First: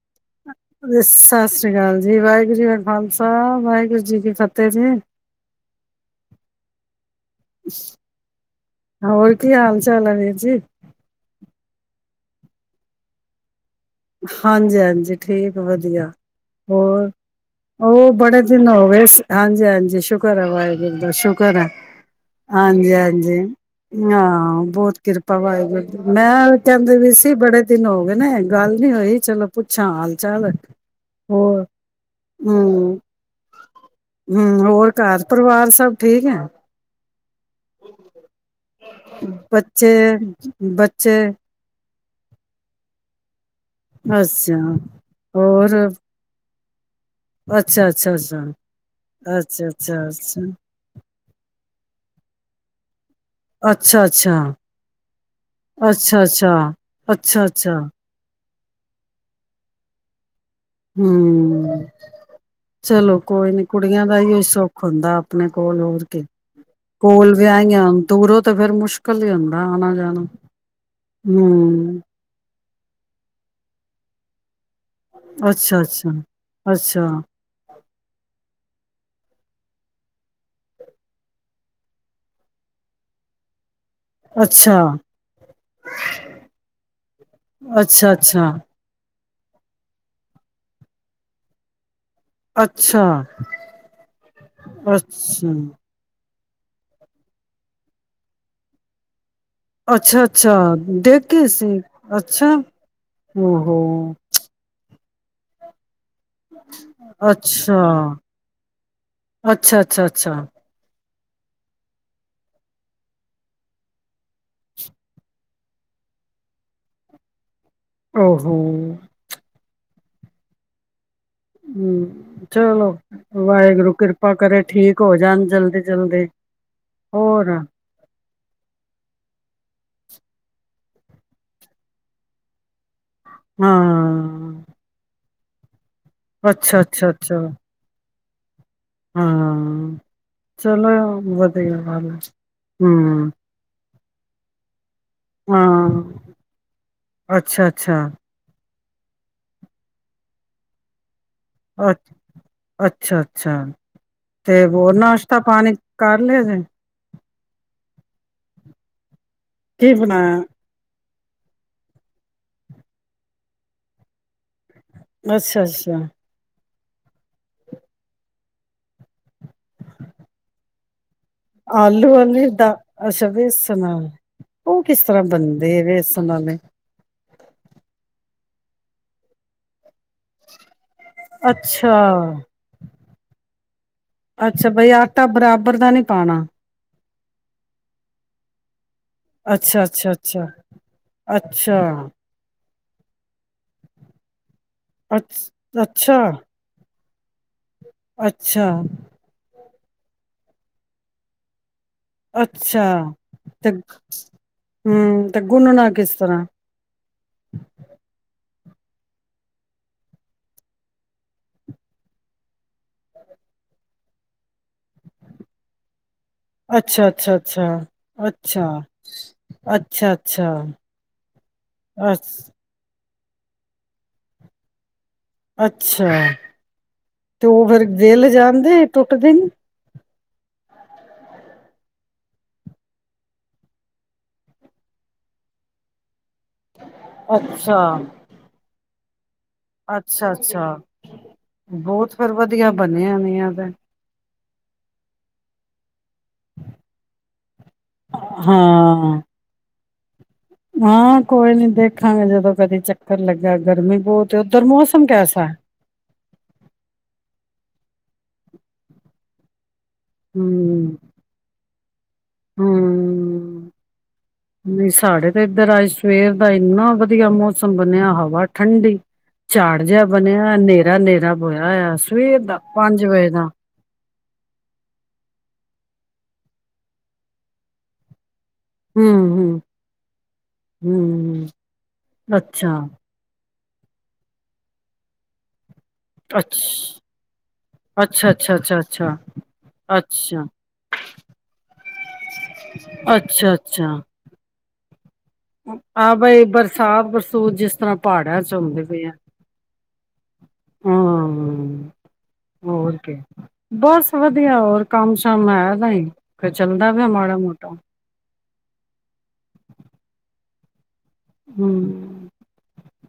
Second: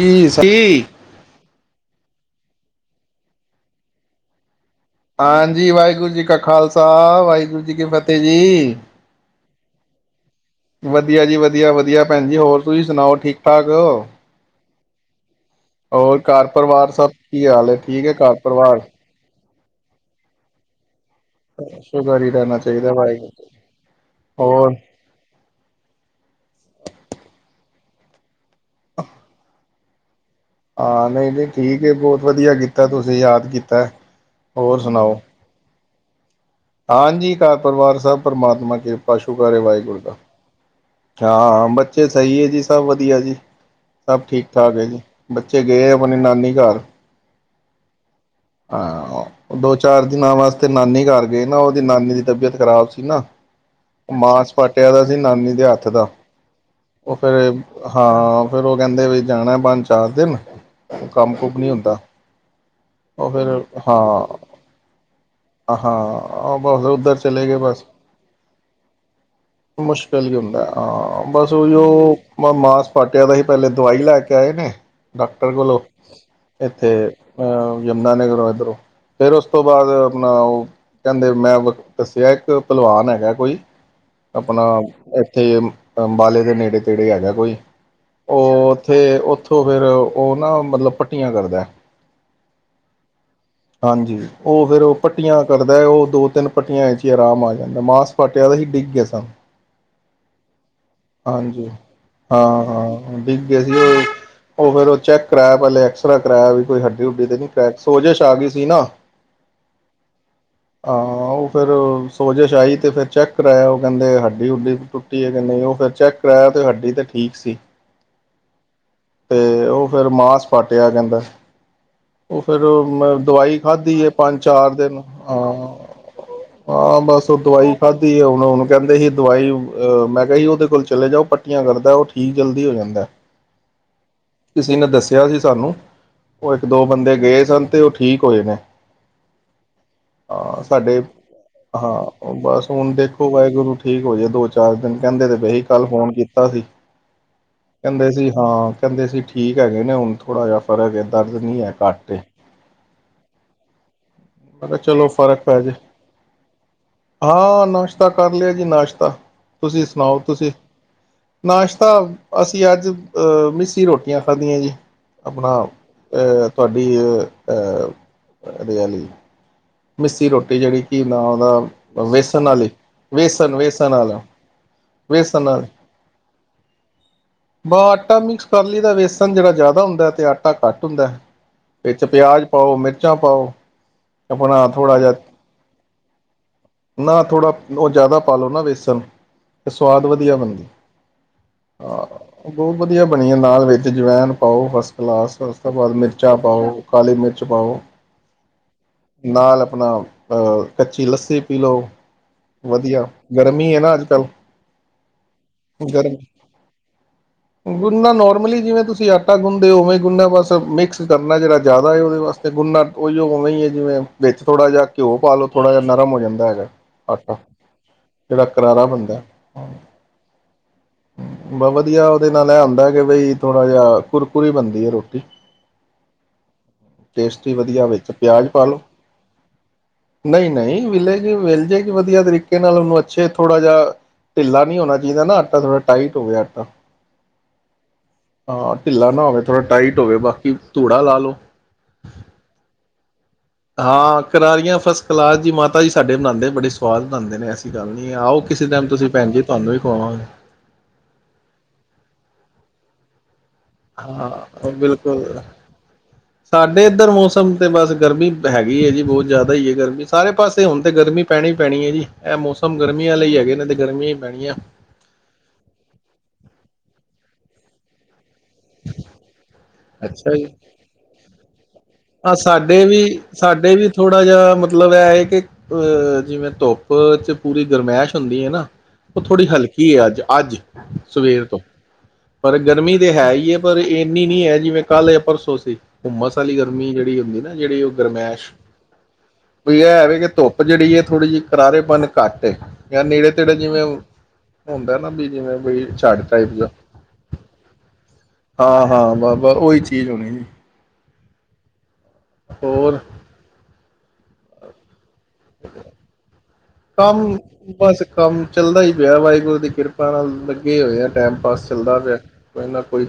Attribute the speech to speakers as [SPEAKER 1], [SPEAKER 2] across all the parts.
[SPEAKER 1] ਜੀ ਸਹੀ
[SPEAKER 2] ਸਤਿ ਸ੍ਰੀ ਅਕਾਲ ਜੀ ਵਾਹਿ ਵਾਹਿਗੁਰੂ ਜੀ ਕਾ ਖਾਲਸਾ ਵਾਹਿਗੁਰੂ ਜੀ ਕੀ ਫਤਿਹ ਤੇ ਅਜੇ
[SPEAKER 1] ਜੀ ਵਾਹਿਗੁਰੂ ਜੀ ਕਾ ਖਾਲਸਾ ਵਾਹਿਗੁਰੂ ਜੀ ਕੀ ਫਤਿਹ ਜੀ।
[SPEAKER 2] ਹੋਰ ਕੀ ਹਾਲ ਚਾਲ ਹੈ ਵੀਰ ਜੀ
[SPEAKER 1] ਵਧੀਆ ਜੀ ਵਧੀਆ ਵਧੀ ਵਧੀਆ ਭੈਣਜੀ ਹੋਰ ਤੁਸੀਂ ਸੁਣਾਓ ਠੀਕ ਠਾਕ ਹੋ?
[SPEAKER 2] ਹਾਂਜੀ ਹਾਂਜੀ ਜੀ ਠੀਕ ਵਧੀਆ।
[SPEAKER 1] ਹੋਰ ਘਰ ਪਰਿਵਾਰ ਸਭ
[SPEAKER 2] ਹੋਰ,
[SPEAKER 1] ਕੀ ਹਾਲ ਹੈ ਠੀਕ
[SPEAKER 2] ਉਹ
[SPEAKER 1] ਹੈ ਘਰ
[SPEAKER 2] ਬੜੇ ਦਿਨ
[SPEAKER 1] ਪਰਿਵਾਰ
[SPEAKER 2] ਹੋਗੇ ਹਾਂਜੀ ਹਾਂਜੀ ਸ਼ੁਕਰ ਹੈ ਵਾਹਿਗੁਰੂ ਦਾ। ਸ਼ੁਕਰ ਹੈ
[SPEAKER 1] ਸ਼ੁਕਰ ਹੀ ਰਹਿਣਾ
[SPEAKER 2] ਹਾਂਜੀ
[SPEAKER 1] ਚਾਹੀਦਾ
[SPEAKER 2] ਹਾਂਜੀ
[SPEAKER 1] ਵਾਹਿਗੁਰੂ
[SPEAKER 2] ਹਾਂ
[SPEAKER 1] ਹੋਰ
[SPEAKER 2] ਬਹੁਤ ਕਿਰਪਾ ਵਾਹਿਗੁਰੂ ਦੀ। ਮੈਂ ਕਹਿੰਦੇ ਪਈ ਸੀ ਬੜੇ ਦਿਨ ਹੋ ਗਏ ਨਾ ਗੱਲ ਨੀ ਹੋਈ ਚਲੋ ਅੱਛਾ
[SPEAKER 1] ਹਾਂ ਨਹੀਂ ਜੀ ਠੀਕ ਬਹੁਤ ਵਧੀਆ ਕੀਤਾ
[SPEAKER 2] ਹਮ
[SPEAKER 1] ਤੁਸੀਂ ਯਾਦ ਕੀਤਾ
[SPEAKER 2] ਹਮ
[SPEAKER 1] ਹੋਰ ਸੁਣਾਓ।
[SPEAKER 2] ਘਰ ਪਰਿਵਾਰ ਸਭ ਠੀਕ ਹੈ।
[SPEAKER 1] ਹਾਂਜੀ ਘਰ ਪਰਿਵਾਰ ਸਬ ਪ੍ਰਮਾਤਮਾ ਕਿਰਪਾ ਸ਼ੁਕਰ ਹੈ
[SPEAKER 2] ਬੱਚੇ
[SPEAKER 1] ਵਾਹਿਗੁਰ ਦਾ।
[SPEAKER 2] ਬੱਚੇ
[SPEAKER 1] ਹਾਂ ਬੱਚੇ ਸਹੀ ਹੈ ਜੀ ਸਭ ਵਧੀਆ ਜੀ। ਸਭ ਠੀਕ
[SPEAKER 2] ਅੱਛਾ
[SPEAKER 1] ਠਾਕ ਹੈ ਜੀ ਬੱਚੇ
[SPEAKER 2] ਹੋਰ
[SPEAKER 1] ਗਏ ਆਪਣੇ ਨਾਨੀ ਘਰ।
[SPEAKER 2] ਅੱਛਾ ਅੱਛਾ
[SPEAKER 1] ਹਾਂ
[SPEAKER 2] ਅੱਛਾ,
[SPEAKER 1] ਦੋ
[SPEAKER 2] ਅੱਛਾ,
[SPEAKER 1] ਚਾਰ ਦਿਨਾਂ ਵਾਸਤੇ ਨਾਨੀ ਘਰ ਗਏ ਨਾ ਉਹਦੀ ਨਾਨੀ ਦੀ ਤਬੀਅਤ ਖ਼ਰਾਬ ਸੀ ਨਾ।
[SPEAKER 2] ਅੱਛਾ, ਅੱਛਾ, ਅੱਛਾ, ਅੱਛਾ, ਅੱਛਾ,
[SPEAKER 1] ਮਾਸ ਪਾਟਿਆ ਦਾ ਸੀ ਨਾਨੀ ਦੇ ਹੱਥ ਦਾ
[SPEAKER 2] ਅੱਛਾ,
[SPEAKER 1] ਉਹ
[SPEAKER 2] ਅੱਛਾ,
[SPEAKER 1] ਫੇਰ
[SPEAKER 2] ਅੱਛਾ,
[SPEAKER 1] ਹਾਂ। ਫੇਰ ਉਹ ਕਹਿੰਦੇ ਵੀ ਜਾਣਾ ਪੰਜ ਚਾਰ ਦਿਨ ਕੰਮ ਕੁਮ ਨਹੀਂ
[SPEAKER 2] ਹੂੰ
[SPEAKER 1] ਹੁੰਦਾ
[SPEAKER 2] ਚਲੋ
[SPEAKER 1] ਉਹ ਫਿਰ
[SPEAKER 2] ਕੋਈ ਨੀ ਕੁੜੀਆਂ ਦਾ ਹੀ
[SPEAKER 1] ਹਾਂ
[SPEAKER 2] ਓ ਸੁੱਖ ਹੁੰਦਾ ਆਪਣੇ ਕੋਲ ਹੋਰ ਕੀ।
[SPEAKER 1] ਹਾਂ ਬਸ ਉੱਧਰ
[SPEAKER 2] ਕੋਲ
[SPEAKER 1] ਚਲੇ ਗਏ
[SPEAKER 2] ਵਿਆਹੀਆਂ
[SPEAKER 1] ਬਸ
[SPEAKER 2] ਹੋਣ ਦੂਰੋਂ ਤੇ ਫੇਰ ਮੁਸ਼ਕਿਲ ਹੀ ਹੁੰਦਾ ਆਣਾ ਜਾਣਾ।
[SPEAKER 1] ਮੁਸ਼ਕਿਲ ਹੀ ਹੁੰਦਾ ਹਾਂ ਬਸ ਉਹੀ
[SPEAKER 2] ਹੂੰ
[SPEAKER 1] ਉਹ ਮਾਸ ਪਾਟਿਆ ਪਿਆ ਸੀ ਪਹਿਲੇ ਦਵਾਈ ਲੈ ਕੇ ਆਏ ਨੇ। ਡਾਕਟਰ ਕੋਲੋਂ,
[SPEAKER 2] ਅੱਛਾ, ਅੱਛਾ,
[SPEAKER 1] ਇੱਥੇ।
[SPEAKER 2] ਅੱਛਾ,
[SPEAKER 1] ਅਹ ਨਾਨੇ ਘਰੋਂ ਇਧਰੋਂ, ਫੇਰ ਉਸ ਤੋਂ ਬਾਅਦ ਆਪਣਾ ਉਹ ਕਹਿੰਦੇ ਮੈਂ ਦੱਸਿਆ ਇੱਕ ਭਲਵਾਨ ਹੈਗਾ ਕੋਈ ਆਪਣਾ
[SPEAKER 2] ਅੱਛਾ,
[SPEAKER 1] ਇੱਥੇ ਹੀ ਅੰਬਾਲੇ ਦੇ ਨੇੜੇ ਤੇੜੇ ਹੈਗਾ ਕੋਈ,
[SPEAKER 2] ਅੱਛਾ, ਅੱਛਾ,
[SPEAKER 1] ਉਹ ਉੱਥੇ ਉਥੋਂ ਫੇਰ ਉਹ ਨਾ ਮਤਲਬ ਪੱਟੀਆਂ ਕਰਦੈ।
[SPEAKER 2] ਅੱਛਾ,
[SPEAKER 1] ਹਾਂਜੀ ਉਹ ਫੇਰ ਉਹ ਪੱਟੀਆਂ
[SPEAKER 2] ਅੱਛਾ,
[SPEAKER 1] ਕਰਦੈ ਹੈ ਉਹ ਦੋ ਤਿੰਨ ਪੱਟੀਆਂ ਚ ਹੀ ਆਰਾਮ ਆ ਜਾਂਦਾ ਮਾਸ ਫਟਿਆ ਪਿਆ ਸੀ ਡਿੱਗ ਗਏ ਸਨ।
[SPEAKER 2] ਅੱਛਾ-ਅੱਛਾ ਡਿੱਗ ਗਏ ਸੀ,
[SPEAKER 1] ਹਾਂਜੀ
[SPEAKER 2] ਅੱਛਾ
[SPEAKER 1] ਹਾਂ ਹਾਂ ਡਿੱਗ ਗਏ ਸੀ ਉਹ
[SPEAKER 2] ਔਹੋੋ
[SPEAKER 1] ਉਹ ਫਿਰ ਉਹ ਚੈੱਕ ਕਰਾਇਆ ਪਹਿਲੇ ਐਕਸ ਰੇ ਕਰਾਇਆ ਬਈ ਕੋਈ ਹੱਡੀ ਹੁੱਡੀ ਤੇ ਨਹੀਂ।
[SPEAKER 2] ਹਾਂ, ਅੱਛਾ-ਅੱਛਾ-ਅੱਛਾ।
[SPEAKER 1] ਹਾਂ ਉਹ ਫਿਰ ਸੋਜਿਸ਼ ਆਈ ਤੇ ਫਿਰ ਚੈੱਕ ਕਰਾਇਆ, ਉਹ ਕਹਿੰਦੇ ਹੱਡੀ ਹੁਡੀ ਟੁੱਟੀ ਹੈ, ਕਿ ਨਹੀਂ ਉਹ ਫਿਰ ਚੈੱਕ ਕਰਾਇਆ ਤੇ ਹੱਡੀ ਤੇ ਠੀਕ ਸੀ।
[SPEAKER 2] ਔਹੋ,
[SPEAKER 1] ਫਿਰ ਮਾਸ ਪਾਟਿਆ ਕਹਿੰਦਾ ਸੀ।
[SPEAKER 2] ਹੂੰ,
[SPEAKER 1] ਉਹ ਫੇਰ
[SPEAKER 2] ਚਲੋ
[SPEAKER 1] ਮੈਂ ਦਵਾਈ
[SPEAKER 2] ਵਾਹਿਗੁਰੂ
[SPEAKER 1] ਖਾਧੀ ਹੈ,
[SPEAKER 2] ਕਿਰਪਾ
[SPEAKER 1] ਪੰਜ
[SPEAKER 2] ਕਰੇ
[SPEAKER 1] ਚਾਰ ਦਿਨ
[SPEAKER 2] ਠੀਕ ਹੋ ਜਾਣ ਜਲਦੀ ਜਲਦੀ
[SPEAKER 1] ਹਾਂ-ਹਾਂ ਬਸ ਉਹ
[SPEAKER 2] ਹੋਰ
[SPEAKER 1] ਦਵਾਈ ਖਾਧੀ ਹੈ, ਹੁਣ ਹੁਣ ਕਹਿੰਦੇ ਸੀ ਦਵਾਈ। ਅਹ ਮੈਂ ਕਿਹਾ ਸੀ, ਉਹਦੇ ਕੋਲ ਚਲੇ ਜਾਓ ਪੱਟੀਆਂ ਕਰਦਾ ਉਹ ਠੀਕ ਜਲਦੀ ਹੋ ਜਾਂਦਾ।
[SPEAKER 2] ਹਾਂ
[SPEAKER 1] ਕਿਸੇ ਨੇ ਦੱਸਿਆ ਸੀ। ਸਾਨੂੰ ਉਹ ਇੱਕ
[SPEAKER 2] ਅੱਛਾ
[SPEAKER 1] ਦੋ
[SPEAKER 2] ਅੱਛਾ
[SPEAKER 1] ਬੰਦੇ
[SPEAKER 2] ਅੱਛਾ
[SPEAKER 1] ਗਏ ਸਨ, ਤੇ ਉੱਥੇ ਠੀਕ ਹੋਏ ਨੇ,
[SPEAKER 2] ਹਾਂ,
[SPEAKER 1] ਹਾਂ
[SPEAKER 2] ਚਲੋ ਏ
[SPEAKER 1] ਸਾਡੇ
[SPEAKER 2] ਵਧੀਆ ਗੱਲ ਹੈ
[SPEAKER 1] ਹਾਂ ਬਸ ਹੁਣ
[SPEAKER 2] ਹੂੰ,
[SPEAKER 1] ਦੇਖੋ ਵਾਹਿਗੁਰੂ ਠੀਕ ਹੋ ਜਾਏ ਦੋ ਚਾਰ ਦਿਨ ਕਹਿੰਦੇ ਤੇ ਪਏ ਸੀ
[SPEAKER 2] ਹਾਂ
[SPEAKER 1] ਕੱਲ ਫੋਨ ਕੀਤਾ ਸੀ,
[SPEAKER 2] ਅੱਛਾ ਅੱਛਾ
[SPEAKER 1] ਕਹਿੰਦੇ ਸੀ ਹਾਂ। ਕਹਿੰਦੇ ਸੀ, ਠੀਕ ਹੈਗੇ ਨੇ ਹੁਣ ਥੋੜਾ ਜਿਹਾ ਫਰਕ ਹੈ ਦਰਦ ਨਹੀਂ ਹੈ
[SPEAKER 2] ਅੱ
[SPEAKER 1] ਘੱਟ ਏ
[SPEAKER 2] ਅੱਛਾ-ਅੱਛਾ, ਤੇ
[SPEAKER 1] ਮੈਂ ਕਿਹਾ
[SPEAKER 2] ਹੋਰ
[SPEAKER 1] ਚਲੋ
[SPEAKER 2] ਨਾਸ਼ਤਾ
[SPEAKER 1] ਫ਼ਰਕ ਪੈ ਜੇ
[SPEAKER 2] ਪਾਣੀ ਕਰ ਲਿਆ ਜੇ।
[SPEAKER 1] ਤਾ ਕਰ ਲਿਆ ਜੀ ਨਾਸ਼ਤਾ, ਤੁਸੀਂ
[SPEAKER 2] ਕੀ
[SPEAKER 1] ਸੁਣਾਓ
[SPEAKER 2] ਬਣਾਇਆ
[SPEAKER 1] ਤੁਸੀਂ, ਨਾਸ਼ਤਾ ਅਸੀਂ ਅੱਜ ਅਹ ਮਿੱਸੀ ਰੋਟੀਆਂ। ਖਾਂਦੀਆਂ ਜੀ ਆਪਣਾ
[SPEAKER 2] ਅੱਛਾ ਅੱਛਾ
[SPEAKER 1] ਅਹ, ਤੁਹਾਡੀ ਅਹ ਰਿਆਲੀ, ਉਹਦਾ
[SPEAKER 2] ਆਲੂ
[SPEAKER 1] ਵੇਸਨ
[SPEAKER 2] ਵਾਲੀ
[SPEAKER 1] ਆਲੇ
[SPEAKER 2] ਦਾ ਅੱਛਾ
[SPEAKER 1] ਵੇਸਨ
[SPEAKER 2] ਵੇਸਣ
[SPEAKER 1] ਵੇਸਨ
[SPEAKER 2] ਵਾਲੇ
[SPEAKER 1] ਆਲਾ
[SPEAKER 2] ਉਹ ਕਿਸ ਤਰ੍ਹਾਂ
[SPEAKER 1] ਵੇਸਨ ਆਲੇ
[SPEAKER 2] ਬਣਦੇ ਵੇਸਣ ਵਾਲੇ
[SPEAKER 1] ਬ ਆਟਾ ਮਿਕਸ ਪਰਲੀ ਦਾ ਵੇਸਨ ਜਿਹੜਾ ਜ਼ਿਆਦਾ ਹੁੰਦਾ। ਆਟਾ ਘੱਟ ਹੁੰਦਾ
[SPEAKER 2] ਅੱਛਾ
[SPEAKER 1] ਵਿੱਚ ਪਿਆਜ਼ ਪਾਓ ਮਿਰਚ ਕੱਚਾ ਪਾਓ। ਆਪਣਾ
[SPEAKER 2] ਅੱਛਾ, ਬਈ
[SPEAKER 1] ਥੋੜ੍ਹਾ ਜਿਹਾ
[SPEAKER 2] ਆਟਾ ਬਰਾਬਰ ਦਾ ਨਹੀ ਪਾਣਾ।
[SPEAKER 1] ਨਾ ਥੋੜ੍ਹਾ ਉਹ ਜ਼ਿਆਦਾ ਪਾ ਲਓ ਨਾ ਵੇਸਣ ਸਵਾਦ ਵਧੀਆ ਬਣਦੀ
[SPEAKER 2] ਅੱਛਾ-ਅੱਛਾ-ਅੱਛਾ-ਅੱਛਾ।
[SPEAKER 1] ਹਾਂ ਬਹੁਤ ਵਧੀਆ, ਬਣੀਆਂ ਦਾਲ ਵਿੱਚ ਜਵਾਇਣ ਪਾਓ ਫਸਟ ਕਲਾਸ
[SPEAKER 2] ਅੱਛ
[SPEAKER 1] ਉਸ ਤੋਂ ਬਾਅਦ
[SPEAKER 2] ਅੱਛਾ
[SPEAKER 1] ਮਿਰਚਾਂ ਪਾਓ ਕਾਲੀ ਮਿਰਚ ਪਾਓ।
[SPEAKER 2] ਅੱਛਾ
[SPEAKER 1] ਨਾਲ ਆਪਣਾ ਅਹ ਕੱਚੀ ਲੱਸੀ ਪੀ ਲਓ।
[SPEAKER 2] ਅੱਛਾ
[SPEAKER 1] ਵਧੀਆ
[SPEAKER 2] ਤੇ
[SPEAKER 1] ਗਰਮੀ ਹੈ ਨਾ ਅੱਜ ਕੱਲ
[SPEAKER 2] ਹਮ ਤੇ ਗੁੰਨਣਾ ਕਿਸ
[SPEAKER 1] ਗਰਮੀ
[SPEAKER 2] ਤਰ੍ਹਾਂ
[SPEAKER 1] ਗੁੰਨਾ ਨੋਰਮਲੀ ਜਿਵੇਂ ਤੁਸੀਂ ਆਟਾ ਗੁੰਨਦੇ ਹੋ ਉਵੇਂ ਗੁੰਨਾ ਬਸ ਮਿਕਸ ਕਰਨਾ ਜਿਹੜਾ ਜ਼ਿਆਦਾ ਉਹਦੇ ਵਾਸਤੇ ਗੁੰਨਾ ਉ ਉਵੇਂ ਹੈ ਜਿਵੇਂ ਵਿੱਚ ਥੋੜਾ ਜਿਹਾ ਘਿਓ ਪਾਲੋ ਥੋੜਾ ਜਿਹਾ ਨਰਮ ਹੋ ਜਾਂਦਾ ਹੈਗਾ
[SPEAKER 2] ਅੱਛਾ ਅੱਛਾ
[SPEAKER 1] ਆਟਾ
[SPEAKER 2] ਅੱਛਾ
[SPEAKER 1] ਜਿਹੜਾ
[SPEAKER 2] ਅੱਛਾ
[SPEAKER 1] ਕਰਾਰਾ ਬਣਦਾ ਏ
[SPEAKER 2] ਅੱਛਾ ਅੱਛਾ
[SPEAKER 1] ਬਸ ਵਧੀਆ
[SPEAKER 2] ਅ
[SPEAKER 1] ਉਹਦੇ ਨਾਲ ਇਹ ਹੁੰਦਾ ਏ ਬਈ ਥੋੜਾ ਜਿਹਾ ਕੁਰਕੁਰੀ ਬਣਦੀ ਹੈ ਰੋਟੀ।
[SPEAKER 2] ਅੱਛਾ ਤੇ
[SPEAKER 1] ਟੇਸਟੀ
[SPEAKER 2] ਉਹ ਫੇਰ
[SPEAKER 1] ਵਧੀਆ
[SPEAKER 2] ਵਿਲ ਜਾਂਦੀ ਟੁੱਟ ਦੀ ਨੀ।
[SPEAKER 1] ਨਹੀਂ ਨਹੀਂ ਵਿਲੇਗੀ ਵਿਲ ਜੇਗੀ ਵਧੀਆ ਤਰੀਕੇ ਨਾਲ ਉਹਨੂੰ ਅੱਛੇ ਥੋੜ੍ਹਾ ਜਿਹਾ ਢਿੱਲਾ ਨਹੀਂ ਹੋਣਾ ਚਾਹੀਦਾ ਨਾ ਆਟਾ ਥੋੜਾ ਟਾਈਟ। ਹੋਵੇ ਆਟਾ
[SPEAKER 2] ਅੱਛਾ
[SPEAKER 1] ਹਾਂ। ਢਿੱਲਾ ਨਾ ਹੋਵੇ। ਥੋੜ੍ਹਾ ਟਾਈਟ ਹੋਵੇ
[SPEAKER 2] ਅੱਛਾ
[SPEAKER 1] ਬਾਕੀ
[SPEAKER 2] ਅੱਛਾ
[SPEAKER 1] ਧੂੜਾ ਲਾ ਲਓ
[SPEAKER 2] ਬਹੁਤ ਫਿਰ ਵਧੀਆ ਬਣਿਆ ਨੇ ਐਵੇ ਦੀਆ ਤੇ
[SPEAKER 1] ਹਾਂ ਕਰਾਰੀਆਂ ਫਸਟ ਕਲਾਸ ਜੀ ਮਾਤਾ ਜੀ। ਸਾਡੇ ਬਣਾਉਂਦੇ ਬੜੇ ਸਵਾਦ ਬਣਾਉਦੇ ਨੇ ਐਸੀ ਗੱਲ ਨੀ ਆਓ ਕਿਸੇ ਟਾਈਮ ਤੁਸੀਂ
[SPEAKER 2] ਹਾਂ
[SPEAKER 1] ਭੈਣ ਜੀ ਤੁਹਾਨੂੰ ਵੀ ਹੋਰ
[SPEAKER 2] ਹਾਂ ਕੋਈ ਨੀ ਦੇਖਾਂਗੇ ਜਦੋਂ ਕਦੀ ਚੱਕਰ ਲੱਗੇ।
[SPEAKER 1] ਹਾਂ ਬਿਲਕੁਲ ਸਾਡੇ ਇੱਧਰ ਮੌਸਮ ਤੇ ਬਸ ਗਰਮੀ ਹੈਗੀ ਹੈ ਜੀ ਬਹੁਤ ਜ਼ਿਆਦਾ ਹੀ ਹੈ ਗਰਮੀ। ਸਾਰੇ ਪਾਸੇ ਹੁਣ
[SPEAKER 2] ਹਮ
[SPEAKER 1] ਤੇ ਗਰਮੀ ਪੈਣੀ ਹੀ ਪੈਣੀ ਹੈ ਜੀ ਇਹ ਮੌਸਮ ਗਰਮੀਆਂ ਹੀ ਹੈਗੇ
[SPEAKER 2] ਹਮ
[SPEAKER 1] ਨੇ ਤੇ ਗਰਮੀ ਹੀ ਪੈਣੀ ਹੈ।
[SPEAKER 2] ਨਹੀਂ ਸਾਡੇ ਤੇ ਇੱਧਰ ਅੱਜ ਸਵੇਰ ਦਾ ਇੰਨਾ ਵਧੀਆ ਮੌਸਮ ਬਣਿਆ ਹਵਾ ਠੰਡੀ ਝਾੜ ਜਿਹਾ
[SPEAKER 1] ਅੱਛਾ ਜੀ
[SPEAKER 2] ਬਣਿਆ ਹਨੇਰਾ ਹਨੇਰਾ ਬੋਇਆ ਹੋਇਆ ਏ।
[SPEAKER 1] ਆ ਸਾਡੇ ਵੀ ਸਾਡੇ ਵੀ ਥੋੜ੍ਹਾ ਜਿਹਾ ਮਤਲਬ ਇਹ ਹੈ ਕਿ ਜਿਵੇਂ ਧੁੱਪ 'ਚ ਪੂਰੀ ਗਰਮੈਸ਼ ਹੁੰਦੀ ਹੈ ਨਾ
[SPEAKER 2] ਹੂੰ
[SPEAKER 1] ਉਹ ਥੋੜ੍ਹੀ
[SPEAKER 2] ਹੂੰ
[SPEAKER 1] ਹਲਕੀ ਹੈ ਅੱਜ ਅੱਜ ਸਵੇਰ
[SPEAKER 2] ਹੂੰ
[SPEAKER 1] ਤੋਂ ਪਰ
[SPEAKER 2] ਅੱਛਾ
[SPEAKER 1] ਗਰਮੀ ਤੇ ਹੈ ਹੀ ਹੈ। ਪਰ ਇੰਨੀ ਨੀ ਹੈ ਜਿਵੇਂ ਕੱਲ ਪਰਸੋਂ ਸੀ। ਹੂਮਸ ਆਲੀ
[SPEAKER 2] ਅੱਛ
[SPEAKER 1] ਗਰਮੀ ਜਿਹੜੀ ਹੁੰਦੀ ਨਾ ਜਿਹੜੀ ਉਹ
[SPEAKER 2] ਅੱਛਾ
[SPEAKER 1] ਗਰਮੈਸ਼
[SPEAKER 2] ਅੱਛਾ ਅੱਛਾ ਅੱਛਾ
[SPEAKER 1] ਵੀ ਇਹ ਹੈਵੇ ਕਿ
[SPEAKER 2] ਅੱਛਾ
[SPEAKER 1] ਧੁੱਪ ਜਿਹੜੀ ਹੈ ਥੋੜ੍ਹੀ ਜਿਹੀ ਕਰਾਰੇਪਨ ਘੱਟ ਜਾਂ ਨੇੜੇ
[SPEAKER 2] ਅੱਛਾ
[SPEAKER 1] ਤੇੜੇ ਜਿਵੇਂ
[SPEAKER 2] ਅੱਛਾ
[SPEAKER 1] ਹੁੰਦਾ ਨਾ ਬੀ
[SPEAKER 2] ਆਹ ਬਾਈ ਬਰਸਾਤ ਬਰਸੂਤ ਜਿਸ ਤਰ੍ਹਾਂ ਪਹਾੜਿਆਂ ਚ ਹੁੰਦੀ
[SPEAKER 1] ਹਾਂ
[SPEAKER 2] ਪੀ ਏ।
[SPEAKER 1] ਹਾਂ ਬ ਉਹੀ ਚੀਜ਼ ਹੋਣੀ ਜੀ।
[SPEAKER 2] ਹੂੰ ਹੂੰ ਹੋਰ ਕੀ। ਬਸ ਵਧੀਆ ਹੋਰ ਕੰਮ ਸ਼ਾਮ ਹੈ ਤਾਂ ਹੀ ਚੱਲਦਾ ਪਿਆ
[SPEAKER 1] ਕੰਮ,
[SPEAKER 2] ਮਾੜਾ ਮੋਟਾ
[SPEAKER 1] ਬਸ ਕੰਮ, ਚੱਲਦਾ ਹੀ ਪਿਆ ਵਾਹਿਗੁਰੂ ਦੀ ਕਿਰਪਾ ਨਾਲ ਇਹ ਹੋ ਯਾਰ। ਟਾਈਮ ਪਾਸ
[SPEAKER 2] ਹੂੰ
[SPEAKER 1] ਚੱਲਦਾ ਪਿਆ। ਕੋਈ ਨਾ ਕੋਈ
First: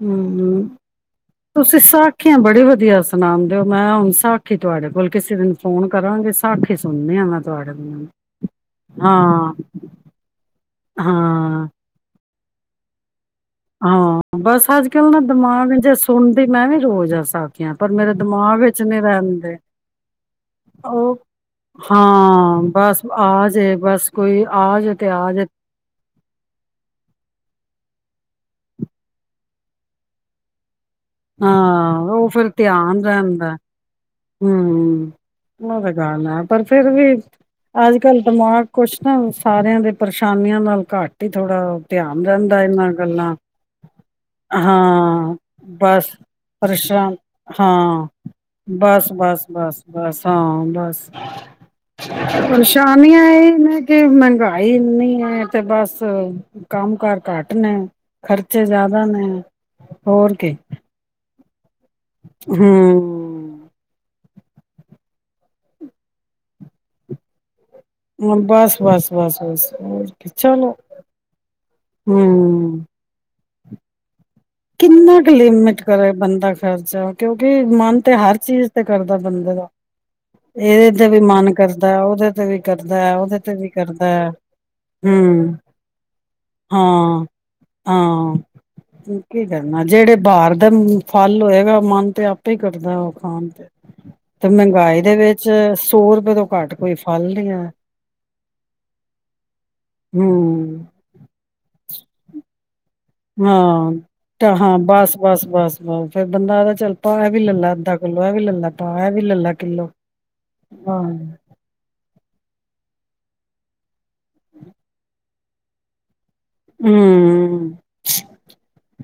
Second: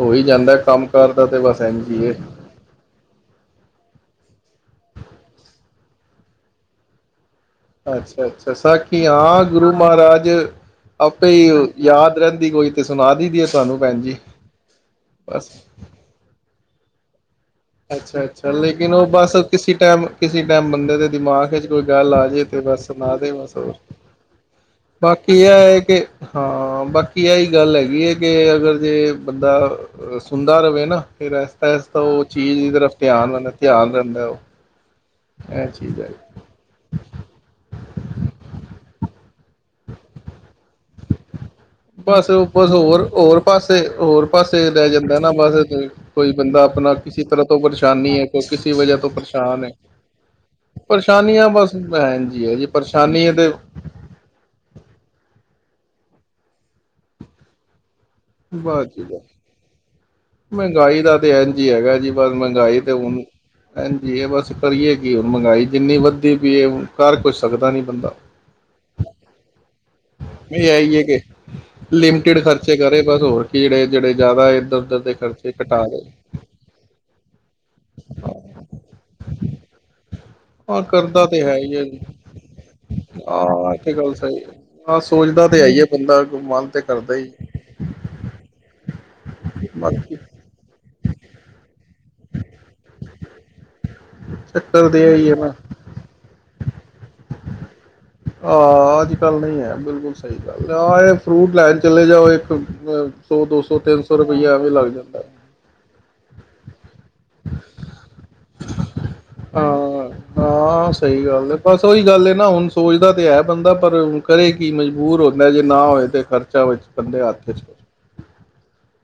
[SPEAKER 1] ਹੋ ਹੀ ਜਾਂਦਾ
[SPEAKER 2] ਹੂੰ
[SPEAKER 1] ਕੰਮ- ਕਾਰ ਦਾ ਤੇ ਬਸ
[SPEAKER 2] ਤੁਸੀਂ
[SPEAKER 1] ਐਨ ਜੀ।
[SPEAKER 2] ਸਾਖੀਆਂ ਬੜੀ ਵਧੀਆ ਸੁਣਾਉਂਦੇ ਹੋ ਮੈਂ ਹੁਣ ਸਾਖੀ ਤੁਹਾਡੇ ਕੋਲ ਕਿਸੇ ਦਿਨ ਫੋਨ ਕਰਾਂਗੇ ਸਾਖੀ ਸੁਣਦੇ ਹਾਂ ਮੈਂ ਤੁਹਾਡੇ ਕੋਲ
[SPEAKER 1] ਅੱਛਾ -ਅੱਛਾ ਸਾਖੀ ਹਾਂ ਗੁਰੂ ਮਹਾਰਾਜ, ਆਪੇ
[SPEAKER 2] ਹਾਂ
[SPEAKER 1] ਯਾਦ ਰਹਿੰਦੇ। ਕੋਈ ਤੇ ਸੁਣਾ ਦੀ। ਦੀ ਹੈ ਤੁਹਾਨੂੰ ਭੈਣ ਜੀ
[SPEAKER 2] ਹਾਂ, ਬਸ ਅੱਜ- ਕੱਲ ਨਾ
[SPEAKER 1] ਬਸ
[SPEAKER 2] ਦਿਮਾਗ ਜੇ ਸੁਣ ਮੈਂ ਵੀ ਰੋਜ਼ ਆ ਸਕਦਾ।
[SPEAKER 1] ਅੱਛਾ -ਅੱਛਾ ਲੇਕਿਨ ਉਹ ਬਸ ਕਿਸੇ ਟਾਈਮ ਕਿਸੇ ਟਾਈਮ ਬੰਦੇ ਦੇ
[SPEAKER 2] ਉਹ
[SPEAKER 1] ਦਿਮਾਗ ਵਿੱਚ ਕੋਈ ਗੱਲ ਆ ਜਾੇ ਤੇ
[SPEAKER 2] ਹਾਂ
[SPEAKER 1] ਬਸ ਸੁਣ ਦੇ
[SPEAKER 2] ਆ
[SPEAKER 1] ਬਸ।
[SPEAKER 2] ਜੇ ਬਸ ਕੋਈ ਆ ਜੇ ਤੇ ਆ
[SPEAKER 1] ਬਾਕੀ ਇਹ
[SPEAKER 2] ਜੇ
[SPEAKER 1] ਹੈ ਕਿ, ਹਾਂ ਬਾਕੀ ਇਹ ਗੱਲ ਹੈਗੀ ਹੈ ਕਿ ਅਗਰ ਜੇ ਬੰਦਾ ਸੁਣਦਾ ਰਹੇ ਨਾ ਫੇਰ ਰਸਤਾ-
[SPEAKER 2] ਹਾਂ
[SPEAKER 1] ਰਸਤਾ ਉਹ ਚੀਜ਼ ਦੀ ਤਰਫ ਧਿਆਨ ਰਹਿੰਦਾ ਧਿਆਨ ਰਹਿੰਦਾ। ਉਹ
[SPEAKER 2] ਹਮ
[SPEAKER 1] ਇਹ
[SPEAKER 2] ਉਹ ਤੇ
[SPEAKER 1] ਚੀਜ਼
[SPEAKER 2] ਗੱਲ ਹੈ ਪਰ ਫਿਰ ਵੀ ਅੱਜ ਕੱਲ ਦਿਮਾਗ ਕੁਛ ਨਾ [unintelligible] ਸਾਰੇ ਦੇ ਪਰੇਸ਼ਾਨੀਆਂ ਨਾਲ ਘੱਟ ਹੀ ਥੋੜਾ ਧਿਆਨ
[SPEAKER 1] ਬਸ ਉਹ
[SPEAKER 2] ਰਹਿੰਦਾ
[SPEAKER 1] ਬਸ
[SPEAKER 2] ਇਹਨਾਂ
[SPEAKER 1] ਹੋਰ-
[SPEAKER 2] ਗੱਲਾਂ
[SPEAKER 1] ਹੋਰ ਪਾਸੇ ਹੋਰ ਪਾਸੇ ਰਹਿ ਜਾਂਦਾ ਨਾ ਬਸ ਕੋਈ ਬੰਦਾ ਆਪਣਾ
[SPEAKER 2] ਪਰੇਸ਼ਾਨ
[SPEAKER 1] ਕਿਸੇ ਤਰ੍ਹਾਂ ਤੋਂ
[SPEAKER 2] ਹਾਂ
[SPEAKER 1] ਪਰੇਸ਼ਾਨੀ ਹੈ ਕੋਈ ਵਜ੍ਹਾ
[SPEAKER 2] ਬਸ
[SPEAKER 1] ਤੋਂ
[SPEAKER 2] -ਬਸ
[SPEAKER 1] ਪਰੇਸ਼ਾਨ ਹੈ
[SPEAKER 2] -ਬਸ -ਬਸ ਹਾਂ, ਬਸ
[SPEAKER 1] ਪਰੇਸ਼ਾਨੀਆਂ ਬਸ ਭੈਣ ਜੀ ਹੈ ਜੀ
[SPEAKER 2] ਪਰੇਸ਼ਾਨੀਆਂ
[SPEAKER 1] ਪਰੇਸ਼ਾਨੀ ਹੈ ਤੇ
[SPEAKER 2] ਇਹ ਨੇ ਕਿ ਮਹਿੰਗਾਈ ਇੰਨੀ ਹੈ। ਤੇ ਬਸ ਕੰਮ ਕਾਰ ਘੱਟ ਨੇ ਖਰਚੇ
[SPEAKER 1] ਬਸ
[SPEAKER 2] ਜ਼ਿਆਦਾ
[SPEAKER 1] ਜੀ
[SPEAKER 2] ਨੇ, ਹੋਰ ਕੀ।
[SPEAKER 1] ਤੇਜੀ ਜੀ ਹੈਗਾ ਜੀ ਬਸ ਮਹਿੰਗਾਈ ਤੇ ਹਨ।
[SPEAKER 2] ਹਮ
[SPEAKER 1] ਹਾਂਜੀ, ਇਹ ਬਸ ਕਰੀਏ ਕਿ ਹੁਣ ਮਹਿੰਗਾਈ ਜਿੰਨੀ ਵੱਧਦੀ ਪਈਏ ਘਰ ਕੁਛ ਸਕਦਾ ਨੀ
[SPEAKER 2] ਹਮ ਬਸ -ਬਸ- ਬਸ -ਬਸ। ਹੋਰ ਕੀ
[SPEAKER 1] ਨਹੀਂ,
[SPEAKER 2] ਚਲੋ
[SPEAKER 1] ਆਈ ਹੈ ਕੇ? ਲਿਮਿਟਿਡ
[SPEAKER 2] ਹਮ
[SPEAKER 1] ਖਰਚੇ ਕਰੇ ਬਸ ਹੋਰ ਕਿੜੇ ਜਿਹੜੇ ਜ਼ਿਆਦਾ ਇੱਧਰ ਉਧਰ ਦੇ
[SPEAKER 2] ਕਿੰਨਾ ਕੁ
[SPEAKER 1] ਖਰਚੇ
[SPEAKER 2] ਲਿਮਿਟ
[SPEAKER 1] ਘਟਾ ਦੇ
[SPEAKER 2] ਕਰੇ ਬੰਦਾ ਖਰਚਾ ਕਿਉਕਿ ਮਨ ਤੇ ਹਰ ਚੀਜ਼ ਤੇ ਕਰਦਾ ਬੰਦੇ ਦਾ,
[SPEAKER 1] ਹਾਂ
[SPEAKER 2] ਇਹਦੇ ਤੇ ਵੀ
[SPEAKER 1] ਕਰਦਾ
[SPEAKER 2] ਮਨ
[SPEAKER 1] ਹੀ
[SPEAKER 2] ਕਰਦਾ ਹੈ।
[SPEAKER 1] ਜੀ
[SPEAKER 2] ਉਹਦੇ ਤੇ ਵੀ ਕਰਦਾ ਹੈ। ਉਹਦੇ ਤੇ ਵੀ
[SPEAKER 1] ਹਾਂ ਇਹ
[SPEAKER 2] ਕਰਦਾ
[SPEAKER 1] ਗੱਲ
[SPEAKER 2] ਹੈ।
[SPEAKER 1] ਸਹੀ ਹਾਂ ਸੋਚਦਾ
[SPEAKER 2] ਹੂੰ
[SPEAKER 1] ਤੇ ਹੈਈ ਹੈ ਬੰਦਾ ਮਨ ਤੇ ਕਰਦਾ
[SPEAKER 2] ਹਾਂ
[SPEAKER 1] ਹੀ।
[SPEAKER 2] ਹਾਂ ਕੀ ਕਰਨਾ ਜਿਹੜੇ
[SPEAKER 1] ਬਾਕੀ
[SPEAKER 2] ਬਾਹਰ ਦਾ ਫਲ ਹੋਏਗਾ ਮਨ ਤੇ ਆਪੇ ਕਰਦਾ ਉਹ ਖਾਣ ਤੇ। ਤੇ
[SPEAKER 1] ਚੱਕਰ
[SPEAKER 2] ਮਹਿੰਗਾਈ ਦੇ ਵਿੱਚ ਸੌ ਰੁਪਏ ਤੋਂ ਘੱਟ ਕੋਈ ਫਲ ਨੀ ਹੈ
[SPEAKER 1] ਆਂ ਅੱਜਕੱਲ ਨਹੀਂ ਹੈ, ਬਿਲਕੁਲ ਸਹੀ ਗੱਲ
[SPEAKER 2] ਹੂੰ
[SPEAKER 1] ਆ, ਇਹ ਫਰੂਟ ਲੈ ਚਲੇ ਜਾਓ ਇੱਕ ਸੌ ਦੋ ਸੌ
[SPEAKER 2] ਹਾਂ,
[SPEAKER 1] ਤਿੰਨ ਸੌ ਰੁਪਈਆ ਐਵੇਂ
[SPEAKER 2] ਹਾਂ,
[SPEAKER 1] ਲੱਗ ਜਾਂਦਾ
[SPEAKER 2] ਬਸ-ਬਸ-ਬਸ-ਬਸ ਫੇਰ ਬੰਦਾ ਆਦਾ ਚੱਲ ਪਾ ਇਹ ਵੀ ਲੈਲਾ ਅੱਧਾ ਕਿੱਲੋ, ਇਹ ਵੀ ਲੈਲਾ ਪਾ, ਇਹ ਵੀ ਲੈਲਾ ਕਿੱਲੋ,
[SPEAKER 1] ਹਾਂ,
[SPEAKER 2] ਹਾਂ।
[SPEAKER 1] ਏਹੀ ਗੱਲ ਹੈ ਨਾ, ਹੁਣ ਸੋਚਦਾ ਤੇ ਹੈ ਬੰਦਾ ਪਰ ਕਰੇ ਕਿ ਮਜਬੂਰ ਹੋ ਗਿਆ। ਪਹਿਲੇ ਨਾ ਹੋਏ ਤੇ ਖਰ ਬੱਚਾ ਵਿੱਚ ਬੰਦੇ ਹੱਥ ਚ
[SPEAKER 2] ਹੂੰ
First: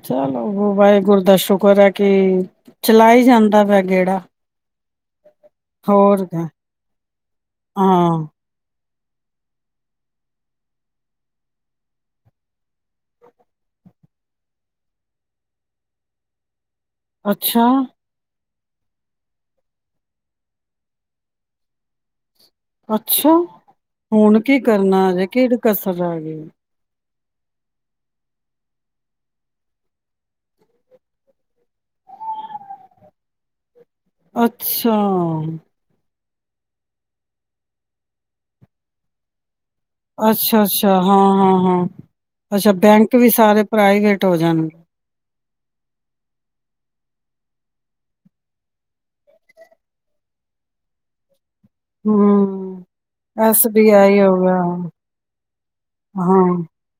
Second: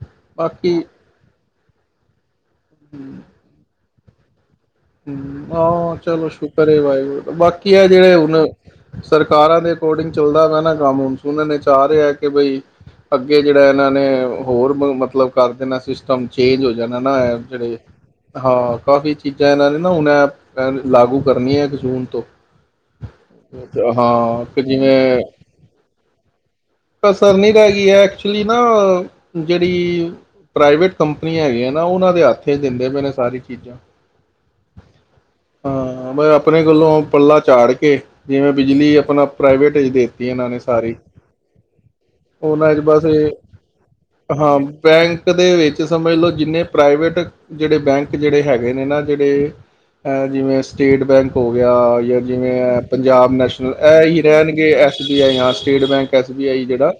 [SPEAKER 2] ਚਲੋ ਅੱਗੋਂ
[SPEAKER 1] ਬਾਕੀ
[SPEAKER 2] ਵਾਹਿਗੁਰੂ ਦਾ ਸ਼ਕ [unintelligible] ਕੀ ਚਲਾਈ ਜਾਂਦਾ ਪਿਆ। ਜਿਹੜਾ
[SPEAKER 1] ਹੂੰ, ਹਾਂ ਚਲੋ ਸ਼ੁਕਰ ਹੈ ਵਾਹਿਗੁਰੂ ਦਾ, ਬਾਕੀ ਆ ਜਿਹੜੇ
[SPEAKER 2] ਹਾਂ
[SPEAKER 1] ਹੁਣ ਸਰਕਾਰਾਂ ਦੇ ਅਕੋਰਡਿੰਗ ਚੱਲਦਾ ਪਿਆ ਨਾ ਕੰਮ ਹੁਣ, ਸੁਨਣ ਚ ਆ ਰਿਹਾ ਕਿ ਬਈ ਅੱਗੇ ਜਿਹੜਾ ਇਹਨਾਂ ਨੇ ਹੋਰ ਮ ਮਤਲਬ ਕਰ ਦੇਣਾ ਸਿਸਟਮ ਚੇਂਜ ਹੋ ਹੋ ਜਾਣਾ ਨਾ ਏ
[SPEAKER 2] ਅੱਛਾ
[SPEAKER 1] ਜਿਹੜੇ ਹਾਂ ਕਾਫੀ ਚੀਜ਼ ਦੂਜਾ ਇਹਨਾਂ ਨੇ ਨਾ ਹੁਣ ਏਹ [unintelligible] ਲਾਗੂ ਕਰਨੀ ਹੈ ਇੱਕ ਜੂਨ ਤੋਂ।
[SPEAKER 2] ਅੱਛਾ, ਹੁਣ
[SPEAKER 1] ਹਾਂ
[SPEAKER 2] ਕੀ
[SPEAKER 1] ਕਿ
[SPEAKER 2] ਕਰਨਾ
[SPEAKER 1] ਜਿਵੇਂ
[SPEAKER 2] ਅਜੇ, ਕਿਹੜੀ ਕਸਰ ਰਹੇ ਗਈ?
[SPEAKER 1] ਕਸਰ ਨੀ ਰਹਿ ਗਈ ਹੈ ਏਹ ਐਕਚੁਲੀ ਨਾ, ਜਿਹੜੀ ਪ੍ਰਾਈਵੇਟ ਕੰਪਨੀ ਹੈਗੀਆਂ ਨਾ ਉਹਨਾਂ ਦੇ ਹੱਥ ਏਹ ਦਿੰਦੇ ਪਏ ਨੇ ਸਾਰੀ ਚੀਜ਼ਾਂ।
[SPEAKER 2] ਅੱਛਾ,
[SPEAKER 1] ਅਪਣੇ ਗੱਲੋਂ ਪੱਲਾ ਚਾੜ ਕੇ, ਜਿਵੇਂ ਬਿਜਲੀ ਆਪਣਾ ਪ੍ਰਾਈਵੇਟ ਚ ਦੇਤੀ ਇਹਨਾਂ ਨੇ ਸਾਰੀ
[SPEAKER 2] ਅੱਛਾ-ਅੱਛਾ ਹਾਂ। ਹਾਂ ਹਾਂ ਅੱਛਾ
[SPEAKER 1] ਉਹਨਾਂ ਚ ਬਸ
[SPEAKER 2] ਬੈਂਕ
[SPEAKER 1] ਏ,
[SPEAKER 2] ਵੀ ਸਾਰੇ ਪ੍ਰਾਈਵੇਟ ਹੋ
[SPEAKER 1] ਹਾਂ
[SPEAKER 2] ਜਾਣਗੇ
[SPEAKER 1] ਬੈਂਕ ਦੇ ਵਿੱਚ ਸਮਝ ਲਓ ਜਿੰਨੇ ਪ੍ਰਾਈਵੇਟ ਜਿਹੜੇ ਬੈਂਕ ਜਿਹੜੇ ਹੈਗੇ ਨੇ ਨਾ ਜਿਹੜੇ, ਅਹ ਜਿਵੇਂ ਸਟੇਟ ਬੈਂਕ। ਹੋ ਗਿਆ ਜਾਂ ਜਿਵੇਂ
[SPEAKER 2] ਹੂੰ
[SPEAKER 1] ਪੰਜਾਬ
[SPEAKER 2] ਐਸ
[SPEAKER 1] ਨੈਸ਼ਨਲ
[SPEAKER 2] ਬੀ
[SPEAKER 1] ਇਹ
[SPEAKER 2] ਆਈ
[SPEAKER 1] ਹੀ
[SPEAKER 2] ਹੋ ਗਿਆ
[SPEAKER 1] ਰਹਿਣਗੇ ਐੱਸ ਬੀ ਆਈ ਜਾਂ ਸਟੇਟ ਬੈਂਕ ਐਸ ਬੀ
[SPEAKER 2] ਹਾਂ
[SPEAKER 1] ਆਈ ਜਿਹੜਾ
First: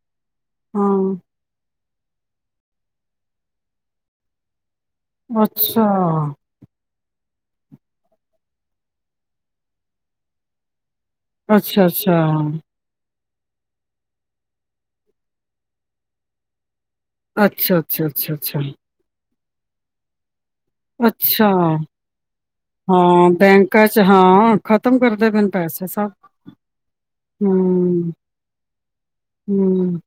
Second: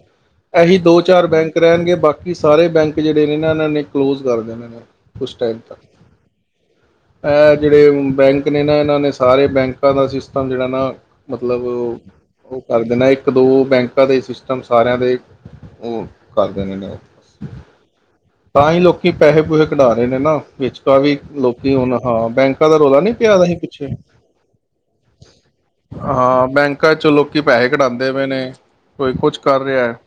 [SPEAKER 1] ਇਹੀ ਦੋ
[SPEAKER 2] ਹਾਂ
[SPEAKER 1] ਚਾਰ ਬੈਂਕ ਰਹਿਣਗੇ ਬਾਕੀ ਸਾਰੇ ਬੈਂਕ ਜਿਹੜੇ ਨੇ ਨਾ ਇਹਨਾਂ ਨੇ ਕਲੋਜ ਕਰ ਦੇਣੇ ਨੇ। ਕੁਛ ਟਾਈਮ ਤੱਕ
[SPEAKER 2] ਅੱਛਾ,
[SPEAKER 1] ਇਹ ਜਿਹੜੇ ਬੈਂਕ ਨੇ ਨਾ ਇਹਨਾਂ ਨੇ ਸਾਰੇ ਬੈਂਕਾਂ ਦਾ ਸਿਸਟਮ ਜਿਹੜਾ ਨਾ ਮਤਲਬ
[SPEAKER 2] ਅੱਛਾ ਅੱਛਾ
[SPEAKER 1] ਉਹ ਕਰ ਦੇਣਾ ਇੱਕ ਇੱਕ ਦੋ ਬੈਂਕ ਤਦੇ ਸਿਸਟਮ ਸਾਰਿਆਂ ਦੇ ਉਹ ਕਰਦੇ ਨੇ ਉਹ
[SPEAKER 2] ਅੱਛਾ-ਅੱਛਾ-ਅੱਛਾ-ਅੱਛਾ।
[SPEAKER 1] ਪੈਸੇ ਪੂਸੇ ਕਢਾ ਰਹੇ ਨੇ ਨਾ। ਵਿਚਕਾ ਵੀ
[SPEAKER 2] ਅੱਛਾ
[SPEAKER 1] ਲੋਕੀ ਹੁਣ ਹਾਂ ਬੈਂਕਾਂ ਦਾ ਰੌਲਾ ਨੀ
[SPEAKER 2] ਹਾਂ
[SPEAKER 1] ਪਿਆ ਅਸੀ
[SPEAKER 2] ਬੈਂਕਾਂ
[SPEAKER 1] ਪਿੱਛੇ
[SPEAKER 2] ਚ ਹਾਂ ਖਤਮ ਕਰਦੇ ਪਏ ਨੇ ਪੈਸੇ ਸਭ
[SPEAKER 1] ਹਾਂ ਬੈਂਕਾਂ ਚੋਂ ਲੋਕੀ ਪੈਸੇ
[SPEAKER 2] ਹੂੰ,
[SPEAKER 1] ਕਢਾਉਦੇ ਪਏ ਨੇ। ਕੋਈ ਕੁਛ ਕਰ ਰਿਹਾ ਹੈ।
[SPEAKER 2] ਹੂੰ,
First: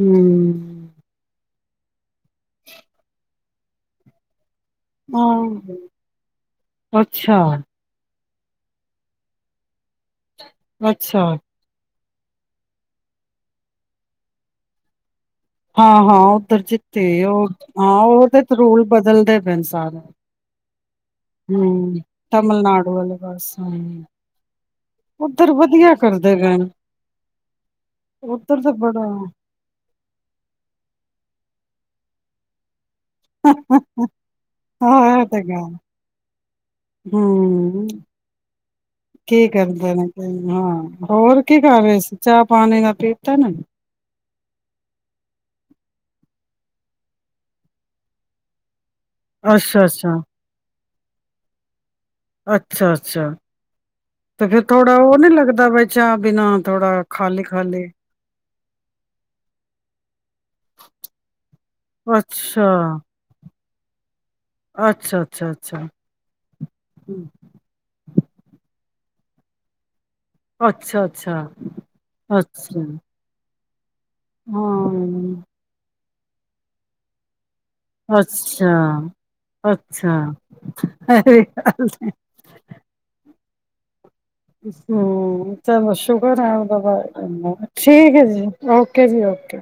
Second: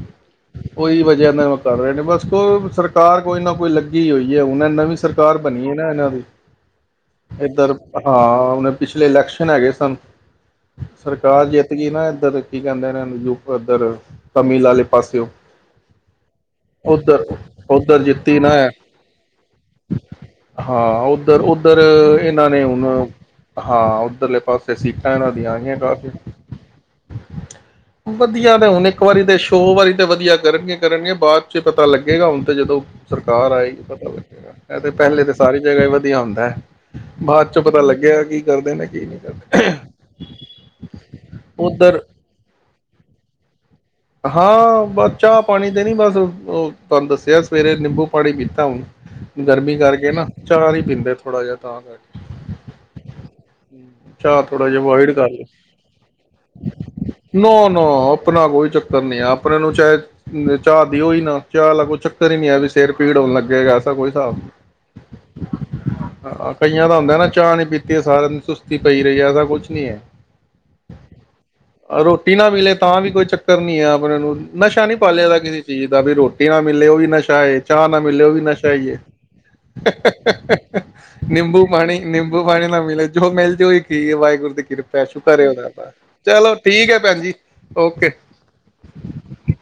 [SPEAKER 2] ਹੂੰ,
[SPEAKER 1] ਉਹਹੀ ਵਜ੍ਹਾ ਨਾਲ ਕਰ ਰਹੇ ਨੇ ਬਸ ਕੋਈ ਸਰਕਾਰ ਕੋਈ ਨਾ ਕੋਈ ਲੱਗੀ ਹੋਈ ਹੈ। ਉਹ ਨਵੀਂ ਸਰਕਾਰ ਬਣੀ
[SPEAKER 2] ਆਹ
[SPEAKER 1] ਹੈ ਨਾ ਇਹਨਾਂ ਦੀ
[SPEAKER 2] ਅੱਛਾ,
[SPEAKER 1] ਇੱਧਰ ਹਾਂ ਹੁਨ ਪਿਛਲੇ ਇਲੈਕਸ਼ਨ ਹੈਗੇ ਸਨ
[SPEAKER 2] ਅੱਛਾ।
[SPEAKER 1] ਸਰਕਾਰ ਜਿੱਤ ਗਈ ਨਾ। ਤਦੀ ਕੀ ਕਹਿੰਦੇ ਨੇ [inaudible] ਇੱਧਰ ਤਮਿਲ ਵਾਲੇ ਪਾਸਿਓ
[SPEAKER 2] ਹਾਂ ਹਾਂ ਉਧਰ ਜਿੱਤੇ
[SPEAKER 1] ਉੱਧਰ
[SPEAKER 2] ਉਹ ਹਾਂ
[SPEAKER 1] ਉੱਧਰ ਜਿੱਤੀ
[SPEAKER 2] ਉਹਦੇ
[SPEAKER 1] ਨਾ ਹੈ
[SPEAKER 2] ਰੂਲ ਬਦਲਦੇ ਪਏ ਸਾਰੇ।
[SPEAKER 1] ਹਾਂ ਉਧਰ ਉੱਧਰ
[SPEAKER 2] ਹੂੰ,
[SPEAKER 1] ਇਹਨਾਂ ਨੇ ਹੁਣ
[SPEAKER 2] ਤਮਿਲਨਾਡੂ ਵਾਲੇ ਪਾਸ
[SPEAKER 1] ਹਾਂ
[SPEAKER 2] ਹੂੰ,
[SPEAKER 1] ਉੱਧਰਲੇ ਪਾਸੇ ਸੀਟਾਂ ਇਹਨਾਂ ਦੀ
[SPEAKER 2] ਉੱਧਰ
[SPEAKER 1] ਆਗੀਆਂ
[SPEAKER 2] ਵਧੀਆ
[SPEAKER 1] ਕਾਫੀ।
[SPEAKER 2] ਕਰਦੇ ਪਏ ਨੇ।
[SPEAKER 1] ਵਧੀਆ
[SPEAKER 2] ਉੱਧਰ
[SPEAKER 1] ਤੇ
[SPEAKER 2] ਤਾਂ
[SPEAKER 1] ਹੁਣ ਇੱਕ
[SPEAKER 2] ਬੜਾ
[SPEAKER 1] ਵਾਰੀ ਤੇ ਸੋ ਵਾਰੀ ਤੇ ਵਧੀਆ ਕਰਨਗੇ ਕਰਨਗੇ ਬਾਅਦ ਚ ਪਤਾ ਲੱਗੇਗਾ ਹੁਣ ਤੇ ਜਦੋਂ ਸਰਕਾਰ ਆਏਗੀ ਪਤਾ ਲੱਗੇਗਾ। ਇਹ ਤੇ
[SPEAKER 2] ਹਾਂ
[SPEAKER 1] ਪਹਿਲੇ ਤਾਂ
[SPEAKER 2] ਤੇ
[SPEAKER 1] ਸਾਰੀ
[SPEAKER 2] ਗੱਲ
[SPEAKER 1] ਜਗ੍ਹਾ ਹੀ ਵਧੀਆ ਹੁੰਦਾ ਹੈ ਬਾਅਦ ਚੋਂ ਪਤਾ
[SPEAKER 2] ਹੂੰ।
[SPEAKER 1] ਲੱਗੇਗਾ ਕੀ ਕਰਦੇ ਨੇ ਕੀ ਨਹੀਂ
[SPEAKER 2] ਨੇ
[SPEAKER 1] ਕਰਦੇ।
[SPEAKER 2] ਕੀ- ਹਾਂ ਹੋਰ ਕੀ ਕਰ ਰਹੇ
[SPEAKER 1] ਉੱਧਰ
[SPEAKER 2] ਸੀ ਚਾਹ ਪਾਣੀ ਨਾਲ ਪੀਤਾ ਨਾ
[SPEAKER 1] ਹਾਂ ਬਸ ਚਾਹ ਪਾਣੀ ਤੇ ਨੀ ਬਸ ਉਹ ਤੁਹਾਨੂੰ ਦੱਸਿਆ ਸਵੇਰੇ ਨਿੰਬੂ ਪਾਣੀ ਪੀਤਾ ਹੁਣ ਗਰਮੀ ਕਰਕੇ
[SPEAKER 2] ਅੱਛਾ-ਅੱਛਾ,
[SPEAKER 1] ਨਾ ਚਾਹ ਨੀ ਪੀਦੇ ਥੋੜ੍ਹਾ ਜਿਹਾ ਤਾਂ ਕਰਕੇ।
[SPEAKER 2] ਅੱਛਾ ਅੱਛਾ
[SPEAKER 1] ਚਾਹ ਥੋੜਾ ਜਿਹਾ ਅਵਇਡ ਕਰ ਲ
[SPEAKER 2] ਲੱਗਦਾ ਬਈ ਚਾਹ ਬਿਨਾਂ ਥੋੜਾ
[SPEAKER 1] ਨਾ ਨ
[SPEAKER 2] ਖਾਲੀ-ਖਾਲੀ
[SPEAKER 1] ਆਪਣਾ ਕੋਈ ਚੱਕਰ ਨੀ ਆ ਆਪਣੇ ਨੂੰ ਚਾਹ ਚਾਹ ਦਿਓ ਹੀ ਨਾ ਚਾਹ ਦਾ ਕੋਈ ਚੱਕਰ ਹੀ ਨੀ ਹੈ
[SPEAKER 2] ਅੱਛਾ,
[SPEAKER 1] ਵੀ ਸਿਰ ਪੀੜ ਹੋਣ ਲੱਗੇਗਾ। ਕੋਈ ਸਾਹਿਬ
[SPEAKER 2] ਅੱਛਾ, ਅੱਛਾ, ਅੱਛਾ।
[SPEAKER 1] ਹਾਂ ਕਈਆਂ ਦਾ ਹੁੰਦਾ ਨਾ ਚਾਅ ਨੀ ਪੀਤੇ ਸਾਰਿਆਂ ਨੂੰ ਸੁਸਤੀ ਪਈ ਰਹੀ ਹੈ ਐਸਾ ਕੁਛ ਨਹੀਂ ਹੈ।
[SPEAKER 2] ਅੱਛਾ ਅੱਛਾ ਅੱਛਾ
[SPEAKER 1] ਕਰਨੀ ਹੈ ਆਪ ਆਪ ਨੂੰ ਨਸ਼ਾ ਨੀ ਪਾਲਿਆ
[SPEAKER 2] ਹਾਂ।
[SPEAKER 1] ਕਿਸੇ ਚੀਜ਼ ਦਾ ਵੀ ਰੋਟੀ ਨਾ ਮਿਲੇ ਉਹ ਵੀ ਨਸ਼ਾ ਏ। ਚਾਹ ਨਾ ਮਲੇ ਉਹ ਵੀ ਨਸ਼ਾ
[SPEAKER 2] ਅੱਛਾ,
[SPEAKER 1] ਹੀ ਹੈ।
[SPEAKER 2] ਅੱਛਾ, ਅਰੇ
[SPEAKER 1] ਨਿੰਬੂ ਪਾਣੀ ਨਿੰਬੂ ਪਾਣੀ ਨਾ ਮਿਲੇ ਮਿਲ ਜੂ ਈ
[SPEAKER 2] ਹੂੰ ਚਲੋ ਸ਼ੁਕਰ
[SPEAKER 1] ਚਲੋ
[SPEAKER 2] ਆ ਓਹ ਦਾ
[SPEAKER 1] ਠੀਕ ਹੈ ਭੈਣ ਜੀ
[SPEAKER 2] ਵਾਹਿਗੁਰੂ ਦਾ।
[SPEAKER 1] ਓਕੇ
[SPEAKER 2] ਠੀਕ ਹੈ ਜੀ। ਓਕੇ ਜੀ ਓਕੇ।